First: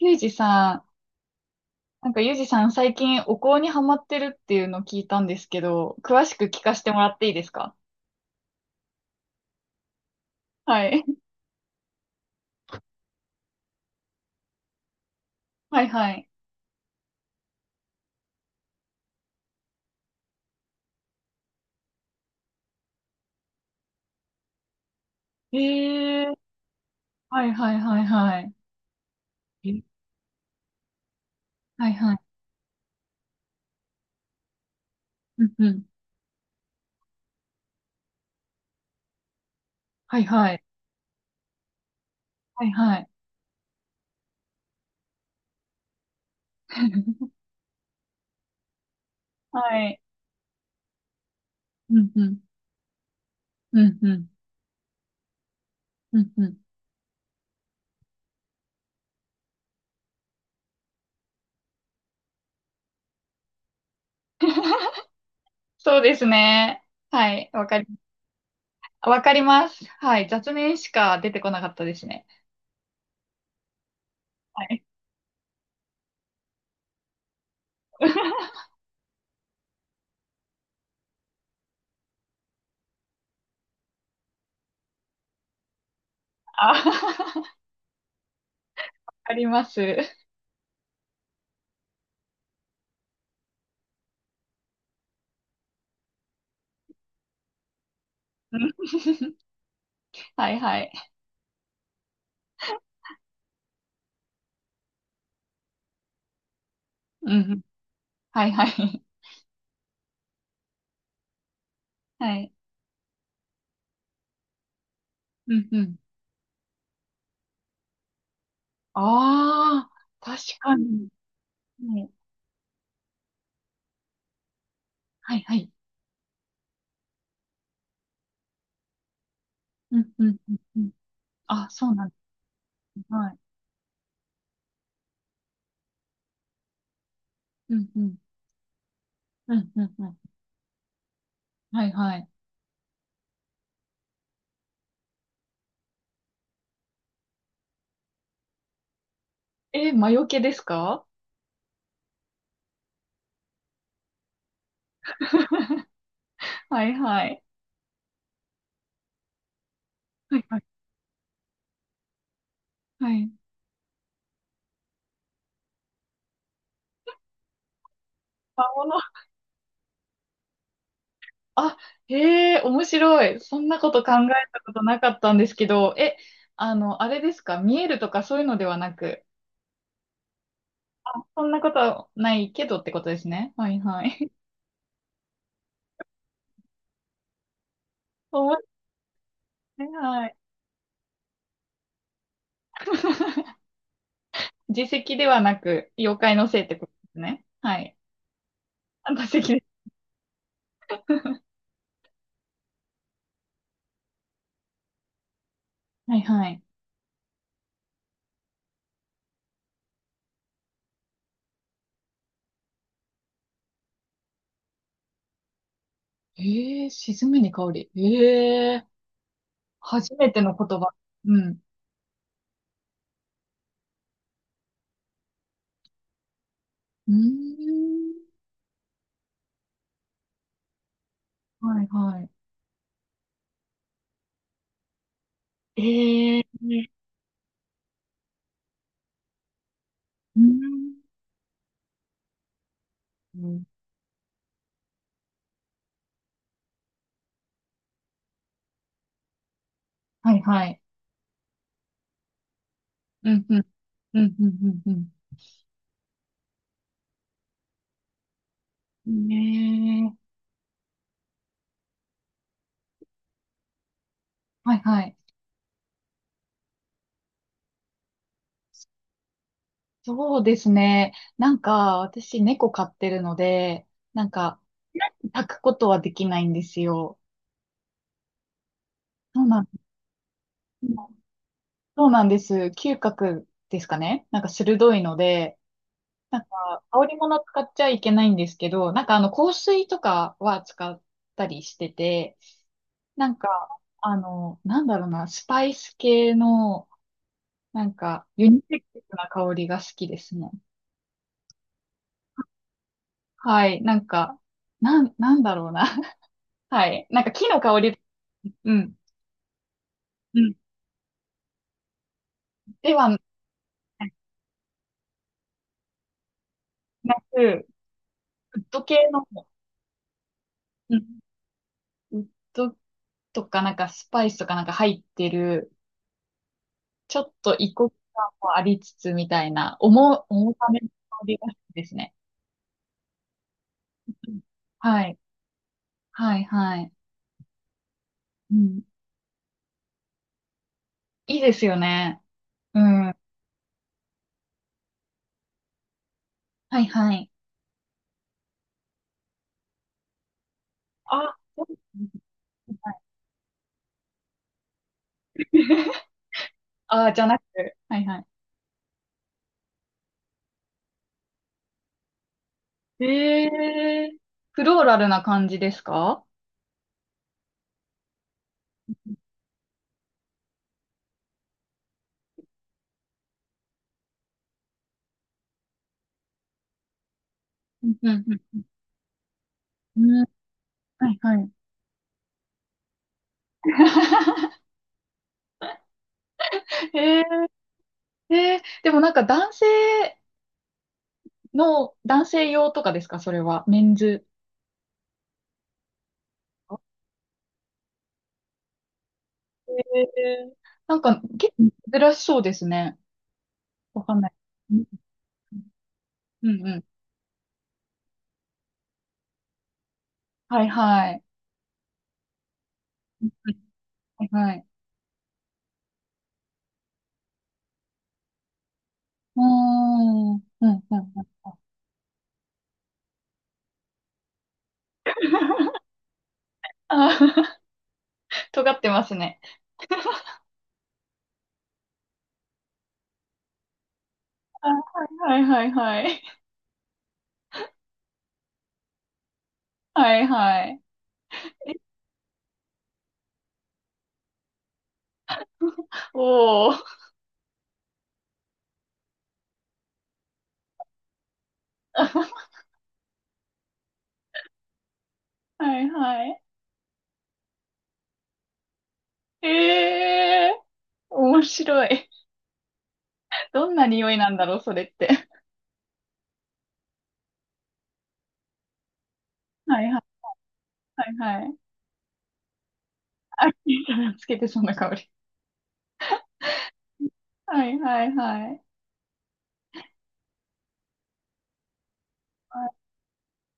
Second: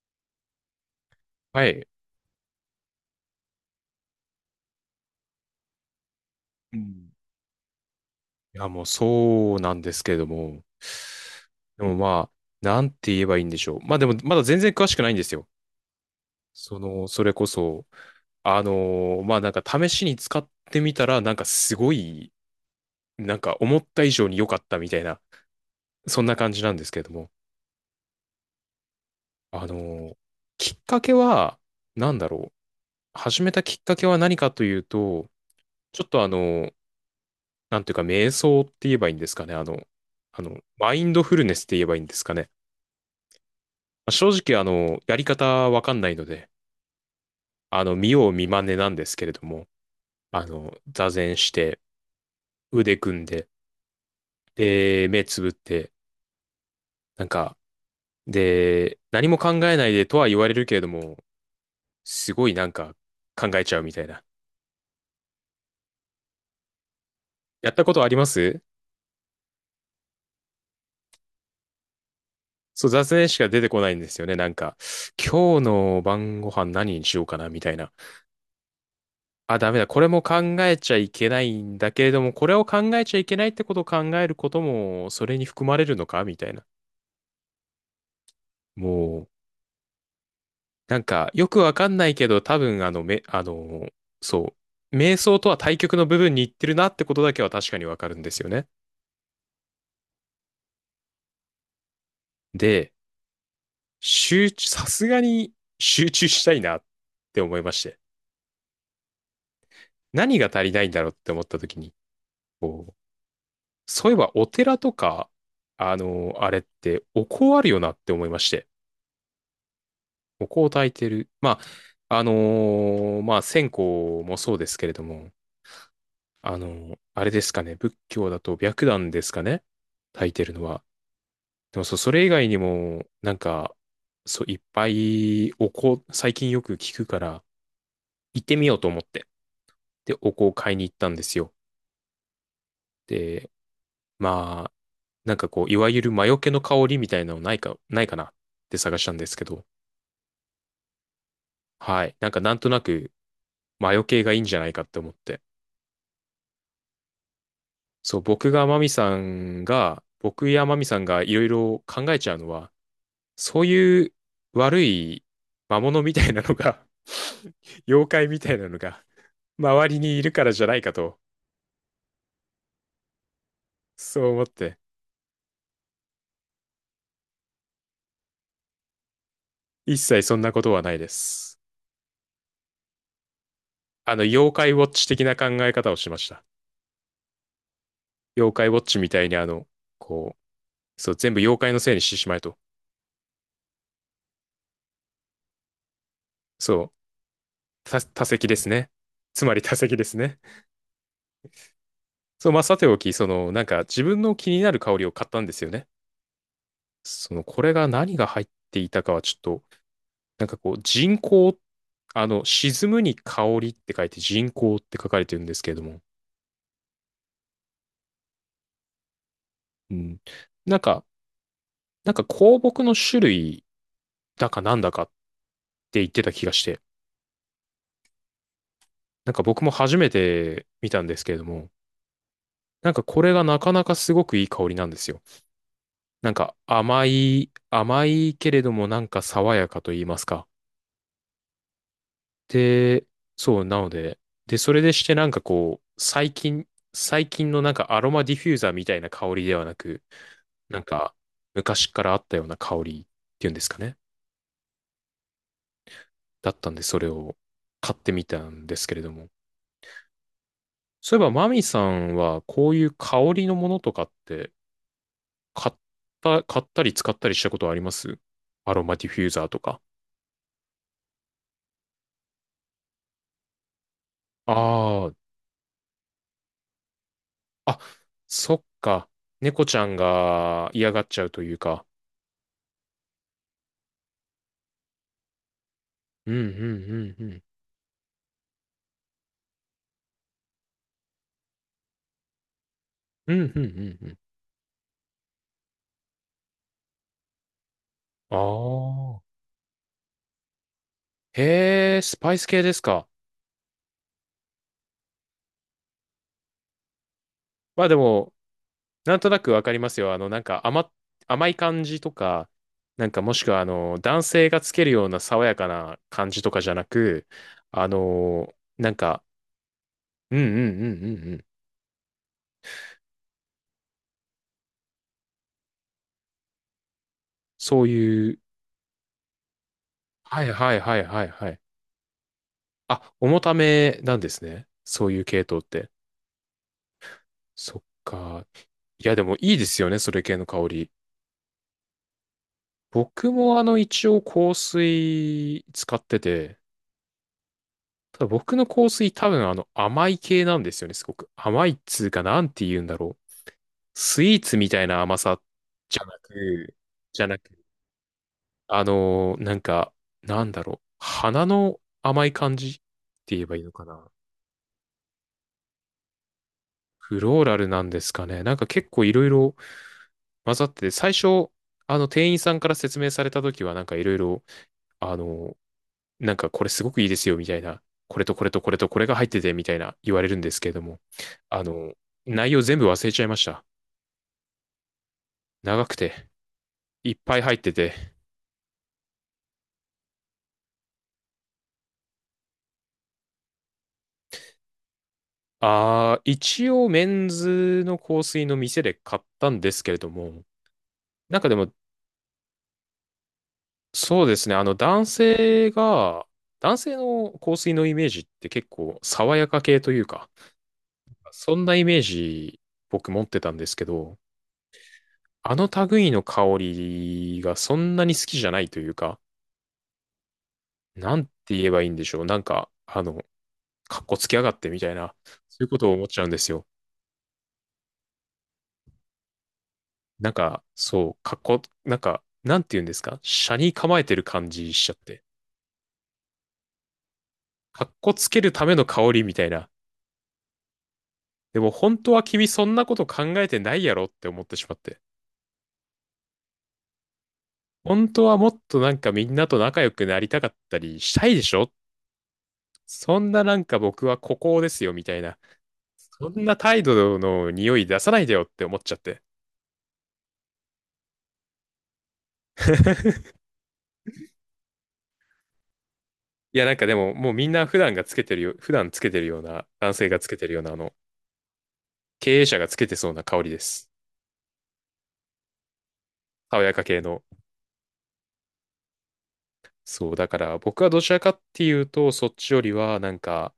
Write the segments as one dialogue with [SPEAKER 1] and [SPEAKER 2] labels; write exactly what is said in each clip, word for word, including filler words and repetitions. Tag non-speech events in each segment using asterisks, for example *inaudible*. [SPEAKER 1] ゆうじさ
[SPEAKER 2] はい。
[SPEAKER 1] ん、
[SPEAKER 2] い
[SPEAKER 1] なんかゆうじさん最近お香にハマってるっていうのを聞いたんですけど、詳しく聞か
[SPEAKER 2] う
[SPEAKER 1] せてもら
[SPEAKER 2] ん。
[SPEAKER 1] っていいですか？
[SPEAKER 2] や、もうそうなんですけれども。
[SPEAKER 1] はい。*laughs*
[SPEAKER 2] でもまあ、なんて言えばいいんでしょう。まあでも、まだ全然詳しくないんですよ。
[SPEAKER 1] はいはい。
[SPEAKER 2] その、それこそ、あのーまあなんか試しに使ってみたら、なんかすごい、なんか思った以上に良かったみたいな、
[SPEAKER 1] え
[SPEAKER 2] そん
[SPEAKER 1] ー、
[SPEAKER 2] な感じなんですけれども。
[SPEAKER 1] はいはいはいはい。
[SPEAKER 2] あの
[SPEAKER 1] え
[SPEAKER 2] ーきっかけは、
[SPEAKER 1] はい
[SPEAKER 2] な
[SPEAKER 1] はい。
[SPEAKER 2] んだろう。始めたきっかけは何かというと、
[SPEAKER 1] うんうん。
[SPEAKER 2] ちょっとあのーなんていうか、瞑想って言えばいいんですかね。あの、
[SPEAKER 1] はい
[SPEAKER 2] あ
[SPEAKER 1] は
[SPEAKER 2] の、
[SPEAKER 1] い。
[SPEAKER 2] マインドフルネスって言えばいいんですかね。
[SPEAKER 1] はいはい。
[SPEAKER 2] まあ正直、あの、やり方わかんないので、
[SPEAKER 1] *laughs*
[SPEAKER 2] あの、見よう見まねなんですけれど
[SPEAKER 1] は
[SPEAKER 2] も、
[SPEAKER 1] い。
[SPEAKER 2] あの、座禅して、
[SPEAKER 1] うんうん。
[SPEAKER 2] 腕組んで、
[SPEAKER 1] うんうん。
[SPEAKER 2] で、目つぶって、
[SPEAKER 1] うんうん。
[SPEAKER 2] なんか、で、何も考えないでとは言われるけれども、すごいなんか考えちゃうみたいな。
[SPEAKER 1] *laughs* そうですね。はい。わ
[SPEAKER 2] やっ
[SPEAKER 1] か
[SPEAKER 2] た
[SPEAKER 1] り、
[SPEAKER 2] ことあります？
[SPEAKER 1] わかります。はい。雑念しか出てこなかったですね。
[SPEAKER 2] そう、座禅しか出てこないんですよね。なん
[SPEAKER 1] は
[SPEAKER 2] か、
[SPEAKER 1] い。
[SPEAKER 2] 今日の晩ご飯何にしようかなみたいな。
[SPEAKER 1] *laughs*
[SPEAKER 2] あ、ダメだ。これも考えちゃいけないんだけれども、これを考えちゃいけないってことを考えることも、それに含まれるのかみたいな。
[SPEAKER 1] あ、*laughs*
[SPEAKER 2] もう、
[SPEAKER 1] あります。
[SPEAKER 2] なんか、よくわかんないけど、多分、あの、め、あの、そう、瞑想とは対極の部分に行ってるなってことだけは確かにわかるんですよ
[SPEAKER 1] う
[SPEAKER 2] ね。
[SPEAKER 1] ん。 *laughs* はいはい。
[SPEAKER 2] で、集中、さすがに集中したいなっ
[SPEAKER 1] う
[SPEAKER 2] て思
[SPEAKER 1] ん。
[SPEAKER 2] いまして。
[SPEAKER 1] はいはい。
[SPEAKER 2] 何が足りないんだろうって思った時に、
[SPEAKER 1] *laughs* はい。
[SPEAKER 2] こう、そういえばお寺とか、
[SPEAKER 1] うんうん。
[SPEAKER 2] あの、あれって、お香あるよなって思いまして。
[SPEAKER 1] ああ、確
[SPEAKER 2] お香を
[SPEAKER 1] か
[SPEAKER 2] 焚い
[SPEAKER 1] に。
[SPEAKER 2] てる。ま
[SPEAKER 1] ね、
[SPEAKER 2] あ、あのーまあ、線香もそうですけれども、
[SPEAKER 1] はいはい。
[SPEAKER 2] あの、あれですかね。仏教だと白檀ですかね。
[SPEAKER 1] うんう
[SPEAKER 2] 炊い
[SPEAKER 1] ん
[SPEAKER 2] て
[SPEAKER 1] う
[SPEAKER 2] る
[SPEAKER 1] ん
[SPEAKER 2] の
[SPEAKER 1] う
[SPEAKER 2] は。
[SPEAKER 1] ん。あ、
[SPEAKER 2] でも
[SPEAKER 1] そう
[SPEAKER 2] そう、
[SPEAKER 1] なん
[SPEAKER 2] そ
[SPEAKER 1] で
[SPEAKER 2] れ以外にも、
[SPEAKER 1] す。は
[SPEAKER 2] な
[SPEAKER 1] い。
[SPEAKER 2] んか、そう、いっぱいお香、最近よく聞くから、
[SPEAKER 1] うんうん。
[SPEAKER 2] 行ってみようと思って。
[SPEAKER 1] うんうんう
[SPEAKER 2] で、
[SPEAKER 1] ん。
[SPEAKER 2] お香を買いに行ったんですよ。
[SPEAKER 1] はいはい。
[SPEAKER 2] で、まあ、なんかこう、いわゆる魔除けの香りみたいなのないか、ないかなって探したんですけど、
[SPEAKER 1] え、魔除けですか？
[SPEAKER 2] はい。なんかなんとなく魔除けがいいんじゃないかって思って。
[SPEAKER 1] *laughs* はいはい。
[SPEAKER 2] そう、僕がマミさんが、
[SPEAKER 1] はい
[SPEAKER 2] 僕
[SPEAKER 1] はい。
[SPEAKER 2] やマミさんがいろいろ考えちゃうのは、
[SPEAKER 1] はい。
[SPEAKER 2] そういう悪い魔物みたいなのが *laughs* 妖怪みたい
[SPEAKER 1] 魔
[SPEAKER 2] なの
[SPEAKER 1] 物。
[SPEAKER 2] が周りにいるからじゃないかと、
[SPEAKER 1] あ、へえ、面白い。そんなこと考
[SPEAKER 2] そ
[SPEAKER 1] え
[SPEAKER 2] う思っ
[SPEAKER 1] たこ
[SPEAKER 2] て、
[SPEAKER 1] となかったんですけど、え、あの、あれですか？見えるとかそういうのではなく、
[SPEAKER 2] 一切そんなことはないで
[SPEAKER 1] あ、そんな
[SPEAKER 2] す。
[SPEAKER 1] ことはないけどってことですね。はいは
[SPEAKER 2] あの、
[SPEAKER 1] い。
[SPEAKER 2] 妖怪ウォッチ的な考え方をしました。
[SPEAKER 1] *laughs*
[SPEAKER 2] 妖怪
[SPEAKER 1] 面
[SPEAKER 2] ウォッチみたいにあの、
[SPEAKER 1] 白い。はい。
[SPEAKER 2] こう、そう、全部妖怪のせいにしてしまえと。
[SPEAKER 1] 自責ではなく、妖怪のせいって
[SPEAKER 2] そ
[SPEAKER 1] こと
[SPEAKER 2] う、
[SPEAKER 1] ですね。はい。
[SPEAKER 2] た、多席ですね。
[SPEAKER 1] あ、打
[SPEAKER 2] つ
[SPEAKER 1] 席
[SPEAKER 2] ま
[SPEAKER 1] で
[SPEAKER 2] り
[SPEAKER 1] す。
[SPEAKER 2] 多席ですね。
[SPEAKER 1] *laughs*
[SPEAKER 2] そう、まあ、さておき、その、なんか自分の気になる香りを買ったんですよね。
[SPEAKER 1] はいはい。
[SPEAKER 2] その、これが何が入っていたかはちょっとなんかこう、人工、あの、沈むに香りって書いて人工って書かれてるんですけれども、
[SPEAKER 1] ええー、沈めに香り。ええー、
[SPEAKER 2] う
[SPEAKER 1] 初
[SPEAKER 2] ん。
[SPEAKER 1] めての言
[SPEAKER 2] なん
[SPEAKER 1] 葉。
[SPEAKER 2] か、
[SPEAKER 1] うん。
[SPEAKER 2] なんか香木の種類だかなんだかって言ってた気がして、
[SPEAKER 1] うーん。
[SPEAKER 2] なんか僕も初めて見たんですけれども、
[SPEAKER 1] はいはい。
[SPEAKER 2] なんかこれがなかなかすごくいい香りなんですよ。なん
[SPEAKER 1] ええ
[SPEAKER 2] か
[SPEAKER 1] ー。
[SPEAKER 2] 甘い、甘いけれどもなんか爽やかと言います
[SPEAKER 1] うー
[SPEAKER 2] か。
[SPEAKER 1] ん。
[SPEAKER 2] で、
[SPEAKER 1] う
[SPEAKER 2] そ
[SPEAKER 1] ん。
[SPEAKER 2] う、なので、で、それでしてなんかこう、最近、最近のなんかアロマディフューザーみたいな香りではなく、
[SPEAKER 1] はいはい。
[SPEAKER 2] なんか、昔からあったような香りっ
[SPEAKER 1] うん
[SPEAKER 2] ていうん
[SPEAKER 1] う
[SPEAKER 2] で
[SPEAKER 1] ん。
[SPEAKER 2] すかね。
[SPEAKER 1] うんうんうん
[SPEAKER 2] だったんで、それを買ってみたんですけれ
[SPEAKER 1] う
[SPEAKER 2] ど
[SPEAKER 1] ん。
[SPEAKER 2] も。
[SPEAKER 1] ねえ。
[SPEAKER 2] そういえば、マミさんは、こういう香りのものとかって、
[SPEAKER 1] はいはい。
[SPEAKER 2] 買った、買ったり使ったりしたことあります？アロマディフューザーとか。
[SPEAKER 1] そうですね。なんか、私猫飼ってるので、なんか、
[SPEAKER 2] あ
[SPEAKER 1] 抱くことはできないんですよ。
[SPEAKER 2] あ、あ、そっか。
[SPEAKER 1] そうなん
[SPEAKER 2] 猫
[SPEAKER 1] で
[SPEAKER 2] ちゃ
[SPEAKER 1] す。
[SPEAKER 2] んが嫌がっちゃうというか。
[SPEAKER 1] そうなんです。嗅覚ですかね。なんか鋭いので、
[SPEAKER 2] うん、う
[SPEAKER 1] な
[SPEAKER 2] ん、
[SPEAKER 1] ん
[SPEAKER 2] う
[SPEAKER 1] か、香り
[SPEAKER 2] ん、う
[SPEAKER 1] 物
[SPEAKER 2] ん。
[SPEAKER 1] 使っちゃいけないんですけど、なんかあの、香水とかは使ったりしてて、な
[SPEAKER 2] う
[SPEAKER 1] ん
[SPEAKER 2] ん、う
[SPEAKER 1] か、
[SPEAKER 2] ん、うん、う
[SPEAKER 1] あ
[SPEAKER 2] ん。
[SPEAKER 1] の、なんだろうな、スパイス系の、なんか、
[SPEAKER 2] あ
[SPEAKER 1] ユニセックスな
[SPEAKER 2] あ。
[SPEAKER 1] 香りが好きですね。
[SPEAKER 2] へえ、スパイス系ですか？
[SPEAKER 1] はい。なんか、なん、なんだろうな。*laughs* はい。なんか木の香
[SPEAKER 2] まあで
[SPEAKER 1] り、
[SPEAKER 2] も、
[SPEAKER 1] うん、
[SPEAKER 2] なんとなくわかりますよ。あの、
[SPEAKER 1] う
[SPEAKER 2] なん
[SPEAKER 1] ん。
[SPEAKER 2] か甘、甘い感じとか、
[SPEAKER 1] で
[SPEAKER 2] な
[SPEAKER 1] は
[SPEAKER 2] ん
[SPEAKER 1] な
[SPEAKER 2] かもしくはあの、男性がつけるような爽やかな感じとかじゃなく、
[SPEAKER 1] く、
[SPEAKER 2] あの、
[SPEAKER 1] ウッド
[SPEAKER 2] なん
[SPEAKER 1] 系
[SPEAKER 2] か、
[SPEAKER 1] の、
[SPEAKER 2] うんうんうんうん
[SPEAKER 1] うん、
[SPEAKER 2] うん。
[SPEAKER 1] ウッドとかなんかスパイスとかなんか入ってる、ちょっと異
[SPEAKER 2] そう
[SPEAKER 1] 国感
[SPEAKER 2] いう、
[SPEAKER 1] もありつつみたいな、重、
[SPEAKER 2] はい
[SPEAKER 1] 重た
[SPEAKER 2] は
[SPEAKER 1] め
[SPEAKER 2] い
[SPEAKER 1] の
[SPEAKER 2] はい
[SPEAKER 1] 香
[SPEAKER 2] はい
[SPEAKER 1] りが
[SPEAKER 2] は
[SPEAKER 1] 好
[SPEAKER 2] い。
[SPEAKER 1] きですね。
[SPEAKER 2] あ、重ためなんで
[SPEAKER 1] うん。
[SPEAKER 2] すね。
[SPEAKER 1] は
[SPEAKER 2] そう
[SPEAKER 1] い。
[SPEAKER 2] いう系統って。
[SPEAKER 1] はい、はい。
[SPEAKER 2] そっか。
[SPEAKER 1] うん。
[SPEAKER 2] いやでもいいですよね、それ系の香り。
[SPEAKER 1] いいですよね。うん。は
[SPEAKER 2] 僕もあの、一応香水使ってて、
[SPEAKER 1] い、はい。
[SPEAKER 2] ただ僕の香水多分あの甘い系なんですよね、すごく。
[SPEAKER 1] あ、*laughs* そう
[SPEAKER 2] 甘い
[SPEAKER 1] で
[SPEAKER 2] っ
[SPEAKER 1] す
[SPEAKER 2] つ
[SPEAKER 1] ね。
[SPEAKER 2] うかなんて言うん
[SPEAKER 1] は
[SPEAKER 2] だ
[SPEAKER 1] い。
[SPEAKER 2] ろう。スイーツみたいな甘さじゃなく、
[SPEAKER 1] *laughs* あ、じ
[SPEAKER 2] じ
[SPEAKER 1] ゃ
[SPEAKER 2] ゃ
[SPEAKER 1] な
[SPEAKER 2] な
[SPEAKER 1] く
[SPEAKER 2] く、
[SPEAKER 1] て。はい、は
[SPEAKER 2] あのーなんか、なんだろう。花の甘い感じって
[SPEAKER 1] い。
[SPEAKER 2] 言えばいいのかな。
[SPEAKER 1] えー、フローラルな感じですか？
[SPEAKER 2] フローラルなんですかね。なんか結構いろいろ混ざってて、最初、あの店員さんから説明された時はなんかいろいろあの、なんかこれすごくいいですよみたいな、
[SPEAKER 1] うん、う
[SPEAKER 2] こ
[SPEAKER 1] ん、
[SPEAKER 2] れとこれ
[SPEAKER 1] う
[SPEAKER 2] とこれとこれが入っててみたいな
[SPEAKER 1] ん。
[SPEAKER 2] 言わ
[SPEAKER 1] うん。
[SPEAKER 2] れるんですけれども、
[SPEAKER 1] はい、はい。
[SPEAKER 2] あの、内容全部忘れちゃいました。長くて、いっ
[SPEAKER 1] え
[SPEAKER 2] ぱい入ってて。
[SPEAKER 1] ー、えー、でもなんか男性の、男性用とかですか、それは？メンズ。
[SPEAKER 2] ああ一応メンズの香水の店で買ったんですけれ
[SPEAKER 1] え
[SPEAKER 2] ども、
[SPEAKER 1] え、なんか
[SPEAKER 2] なんか
[SPEAKER 1] 結
[SPEAKER 2] でも、
[SPEAKER 1] 構珍しそうですね。わかん
[SPEAKER 2] そう
[SPEAKER 1] ない。
[SPEAKER 2] ですね、あの
[SPEAKER 1] うん、
[SPEAKER 2] 男性が、
[SPEAKER 1] うん、う
[SPEAKER 2] 男
[SPEAKER 1] ん。
[SPEAKER 2] 性の香水のイメージって結構爽やか系というか、
[SPEAKER 1] はいはい。
[SPEAKER 2] そんなイメージ僕持ってたんですけど、
[SPEAKER 1] はいはい。
[SPEAKER 2] あの類の香りがそんなに好きじゃないというか、
[SPEAKER 1] うーん、うん、うん。う
[SPEAKER 2] なんて
[SPEAKER 1] ん。
[SPEAKER 2] 言えばいいんでしょう。なんか、あの、かっこつけやがってみたいな、そういうことを思っちゃうんですよ。
[SPEAKER 1] あー、*laughs* 尖ってますね。
[SPEAKER 2] なんか、そう、かっこ、なんか、なんて言うんですか？斜に構えてる感
[SPEAKER 1] あ、
[SPEAKER 2] じしちゃって。
[SPEAKER 1] はいはいはいはい。
[SPEAKER 2] かっこつけるための香りみたいな。
[SPEAKER 1] はいはい。
[SPEAKER 2] でも本当は君そんなこと考えてないやろって思ってしまって。
[SPEAKER 1] おー。
[SPEAKER 2] 本当はもっとなんかみんなと仲良くなりたかったりしたいでしょ？
[SPEAKER 1] *laughs*
[SPEAKER 2] そんななんか僕は孤高ですよみたいな。
[SPEAKER 1] はいは
[SPEAKER 2] そ
[SPEAKER 1] い。
[SPEAKER 2] んな態度の匂い出さないでよって思っちゃって。
[SPEAKER 1] ええー、面白い。どんな匂いなんだろう、それって？
[SPEAKER 2] いや、なんかでも、もうみんな普段がつけてるよ、普段つけてるような、
[SPEAKER 1] はい
[SPEAKER 2] 男
[SPEAKER 1] は
[SPEAKER 2] 性が
[SPEAKER 1] い
[SPEAKER 2] つけてるような、あの、
[SPEAKER 1] はいはい。
[SPEAKER 2] 経営者がつけてそうな香
[SPEAKER 1] あ、
[SPEAKER 2] りです。
[SPEAKER 1] つけてそうな香り。
[SPEAKER 2] 爽やか系の。
[SPEAKER 1] はいはいはい。
[SPEAKER 2] そう、だから僕はどちらかっていうと、そっちより
[SPEAKER 1] は
[SPEAKER 2] は、なんか、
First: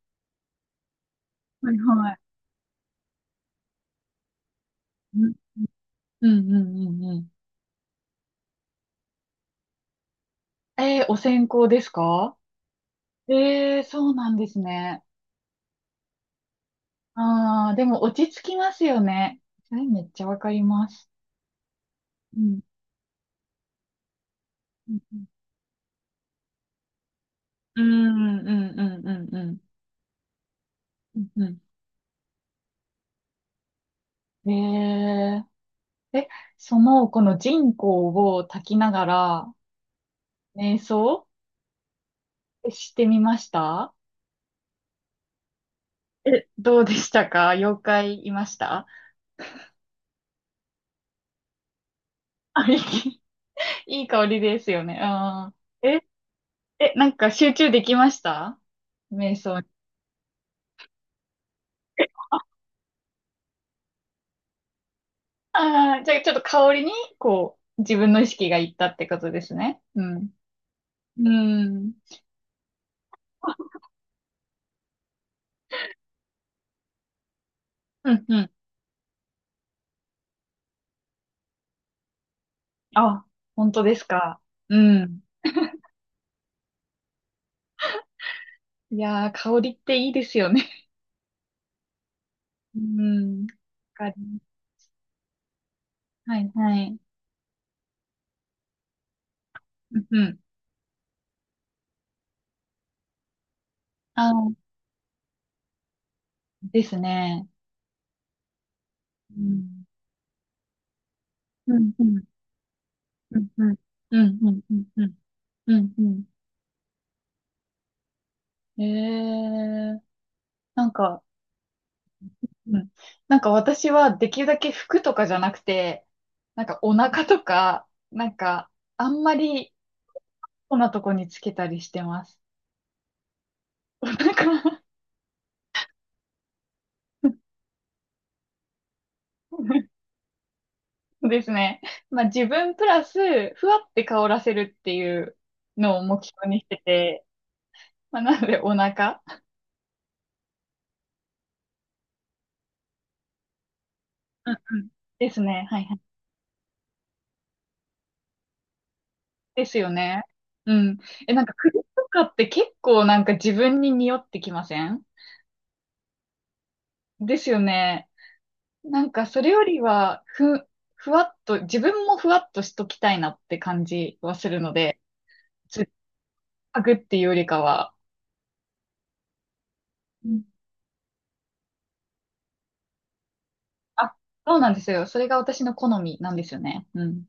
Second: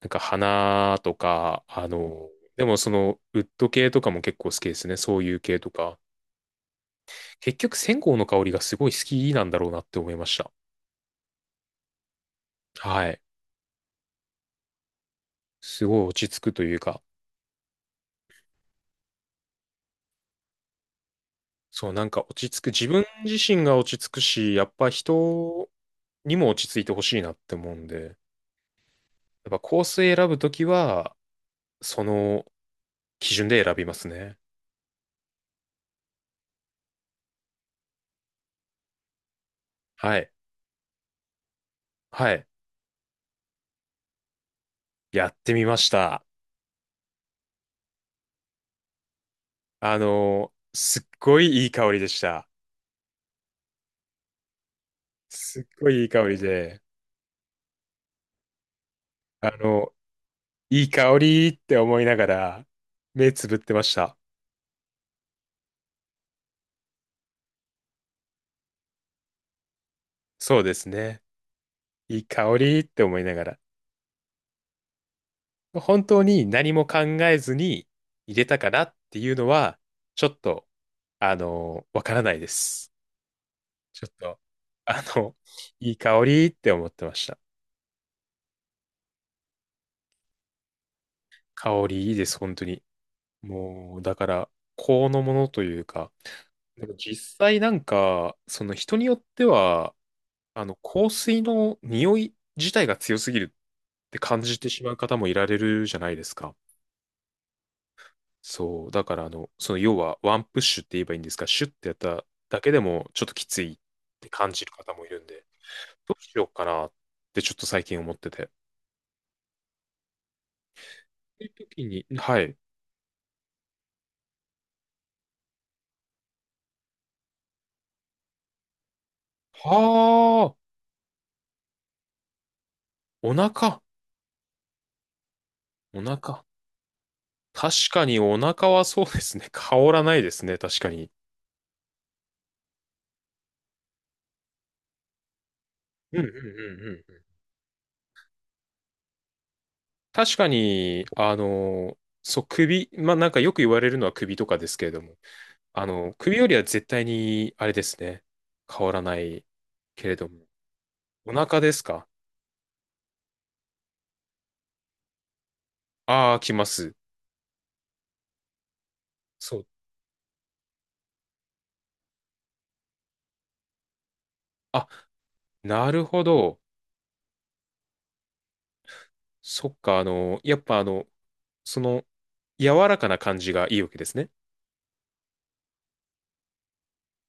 [SPEAKER 2] なんか花とか、
[SPEAKER 1] いはい
[SPEAKER 2] あ
[SPEAKER 1] はい。
[SPEAKER 2] の、でもその、ウッド系とかも結構好きですね。そういう系とか。
[SPEAKER 1] うんうんうんうん。
[SPEAKER 2] 結局、線香の香りがすごい好きなんだろうなって思いました。
[SPEAKER 1] えー、お線香ですか？
[SPEAKER 2] はい。
[SPEAKER 1] えー、そうなんですね。
[SPEAKER 2] すごい落ち着くというか、
[SPEAKER 1] ああ、でも落ち着きますよね。それめっちゃわかります。
[SPEAKER 2] そう、なんか
[SPEAKER 1] う
[SPEAKER 2] 落ち
[SPEAKER 1] ん、
[SPEAKER 2] 着く、自分自身が落ち着くし、やっぱ
[SPEAKER 1] うん、
[SPEAKER 2] 人にも落ち着いてほしいなって思う
[SPEAKER 1] う
[SPEAKER 2] んで、
[SPEAKER 1] ん、うん、うん、うん、う
[SPEAKER 2] やっ
[SPEAKER 1] ん。
[SPEAKER 2] ぱコース選ぶときは、
[SPEAKER 1] うんうん
[SPEAKER 2] その基準で選びますね。
[SPEAKER 1] うん。えー、え、その、この人工を炊きながら、
[SPEAKER 2] はい。
[SPEAKER 1] 瞑想
[SPEAKER 2] はい。
[SPEAKER 1] してみました？
[SPEAKER 2] やってみました。
[SPEAKER 1] え、どうでしたか？妖怪いました？
[SPEAKER 2] あの、すっごいいい香りでした。
[SPEAKER 1] あ、いい、いい香りですよね。
[SPEAKER 2] すっ
[SPEAKER 1] うん。
[SPEAKER 2] ご
[SPEAKER 1] え、
[SPEAKER 2] いいい香りで、
[SPEAKER 1] え、なんか集中できました？瞑
[SPEAKER 2] あ
[SPEAKER 1] 想？
[SPEAKER 2] の、いい香りって思いながら、目つぶってました。
[SPEAKER 1] あ、じゃあ、ちょっと香りに、こう、自分の意識がいったってことですね。うん。
[SPEAKER 2] そうですね。
[SPEAKER 1] うん。
[SPEAKER 2] いい香りって思いながら。
[SPEAKER 1] あ。
[SPEAKER 2] 本当に何も考えずに
[SPEAKER 1] うん
[SPEAKER 2] 入
[SPEAKER 1] う
[SPEAKER 2] れ
[SPEAKER 1] ん。
[SPEAKER 2] たかなっていうのは、ちょっと、あのわからないです。
[SPEAKER 1] あ、本当です
[SPEAKER 2] ちょっと、
[SPEAKER 1] か。う
[SPEAKER 2] あ
[SPEAKER 1] ん。
[SPEAKER 2] の、いい香りって思ってました。
[SPEAKER 1] いやー、香りっていいですよね。
[SPEAKER 2] 香りいいです、本当
[SPEAKER 1] う
[SPEAKER 2] に。
[SPEAKER 1] ん。わ
[SPEAKER 2] もう、
[SPEAKER 1] かり
[SPEAKER 2] だか
[SPEAKER 1] ま
[SPEAKER 2] ら、
[SPEAKER 1] す。
[SPEAKER 2] このものというか、
[SPEAKER 1] はいは
[SPEAKER 2] でも
[SPEAKER 1] い。
[SPEAKER 2] 実際なんか、その人によっては、
[SPEAKER 1] うんうん。
[SPEAKER 2] あの、香水の匂い自体が強すぎるって感じ
[SPEAKER 1] あ、
[SPEAKER 2] てしまう方もいられるじゃないですか。
[SPEAKER 1] ですね。
[SPEAKER 2] そう。だから、あ
[SPEAKER 1] う
[SPEAKER 2] の、その
[SPEAKER 1] ん。
[SPEAKER 2] 要はワンプッシュって言えばいいんですか、シュッ
[SPEAKER 1] う
[SPEAKER 2] て
[SPEAKER 1] ん
[SPEAKER 2] やっ
[SPEAKER 1] うん。
[SPEAKER 2] ただけでもちょっと
[SPEAKER 1] う
[SPEAKER 2] き
[SPEAKER 1] ん
[SPEAKER 2] つ
[SPEAKER 1] う
[SPEAKER 2] い
[SPEAKER 1] ん。
[SPEAKER 2] っ
[SPEAKER 1] う
[SPEAKER 2] て
[SPEAKER 1] んう
[SPEAKER 2] 感
[SPEAKER 1] ん
[SPEAKER 2] じる
[SPEAKER 1] うん
[SPEAKER 2] 方
[SPEAKER 1] う
[SPEAKER 2] もい
[SPEAKER 1] ん。
[SPEAKER 2] るんで、
[SPEAKER 1] うん
[SPEAKER 2] どう
[SPEAKER 1] う
[SPEAKER 2] しようかなってちょっと最近思ってて。そ
[SPEAKER 1] ん。えー、なんか、
[SPEAKER 2] ういう時に、はい。
[SPEAKER 1] うん。なんか私はできるだけ服とかじゃなくて、なんかお腹とか、なんかあんまり
[SPEAKER 2] はあ、
[SPEAKER 1] こんなとこにつけたりしてます。
[SPEAKER 2] お腹、
[SPEAKER 1] お腹。
[SPEAKER 2] お腹。確かにお腹はそうですね。*laughs* 香ら
[SPEAKER 1] *laughs*
[SPEAKER 2] ないですね、確かに。
[SPEAKER 1] ですね。まあ自分プラス、ふわって香らせるっていうのを
[SPEAKER 2] うん
[SPEAKER 1] 目
[SPEAKER 2] うんうん
[SPEAKER 1] 標にして
[SPEAKER 2] うん。
[SPEAKER 1] て、まあなのでお腹。
[SPEAKER 2] 確かに、あの、そう、首、まあ、なんかよく言われるのは首と
[SPEAKER 1] うん
[SPEAKER 2] かで
[SPEAKER 1] う
[SPEAKER 2] すけ
[SPEAKER 1] ん。
[SPEAKER 2] れども、
[SPEAKER 1] ですね。はい
[SPEAKER 2] あ
[SPEAKER 1] はい。
[SPEAKER 2] の、首よりは絶対に、あれですね、香らない
[SPEAKER 1] ですよ
[SPEAKER 2] けれ
[SPEAKER 1] ね。
[SPEAKER 2] ども。
[SPEAKER 1] うん。
[SPEAKER 2] お
[SPEAKER 1] え、なんか
[SPEAKER 2] 腹で
[SPEAKER 1] 首
[SPEAKER 2] す
[SPEAKER 1] と
[SPEAKER 2] か？
[SPEAKER 1] かって結構なんか自分に匂ってきません？
[SPEAKER 2] ああー、来ます。
[SPEAKER 1] ですよね。なんかそれ
[SPEAKER 2] そ
[SPEAKER 1] よ
[SPEAKER 2] う。
[SPEAKER 1] りは、ふ、ふわっと、自分もふわっとしときたいなって感じはするの
[SPEAKER 2] あ、
[SPEAKER 1] で、つっ
[SPEAKER 2] なるほど。
[SPEAKER 1] かぐっていうよりかは、
[SPEAKER 2] そっか、あ
[SPEAKER 1] う
[SPEAKER 2] の、
[SPEAKER 1] ん。
[SPEAKER 2] やっぱあの、その、柔らかな感じがいいわけで
[SPEAKER 1] あ、
[SPEAKER 2] すね。
[SPEAKER 1] そうなんですよ。それが私の好みなんですよね。うん。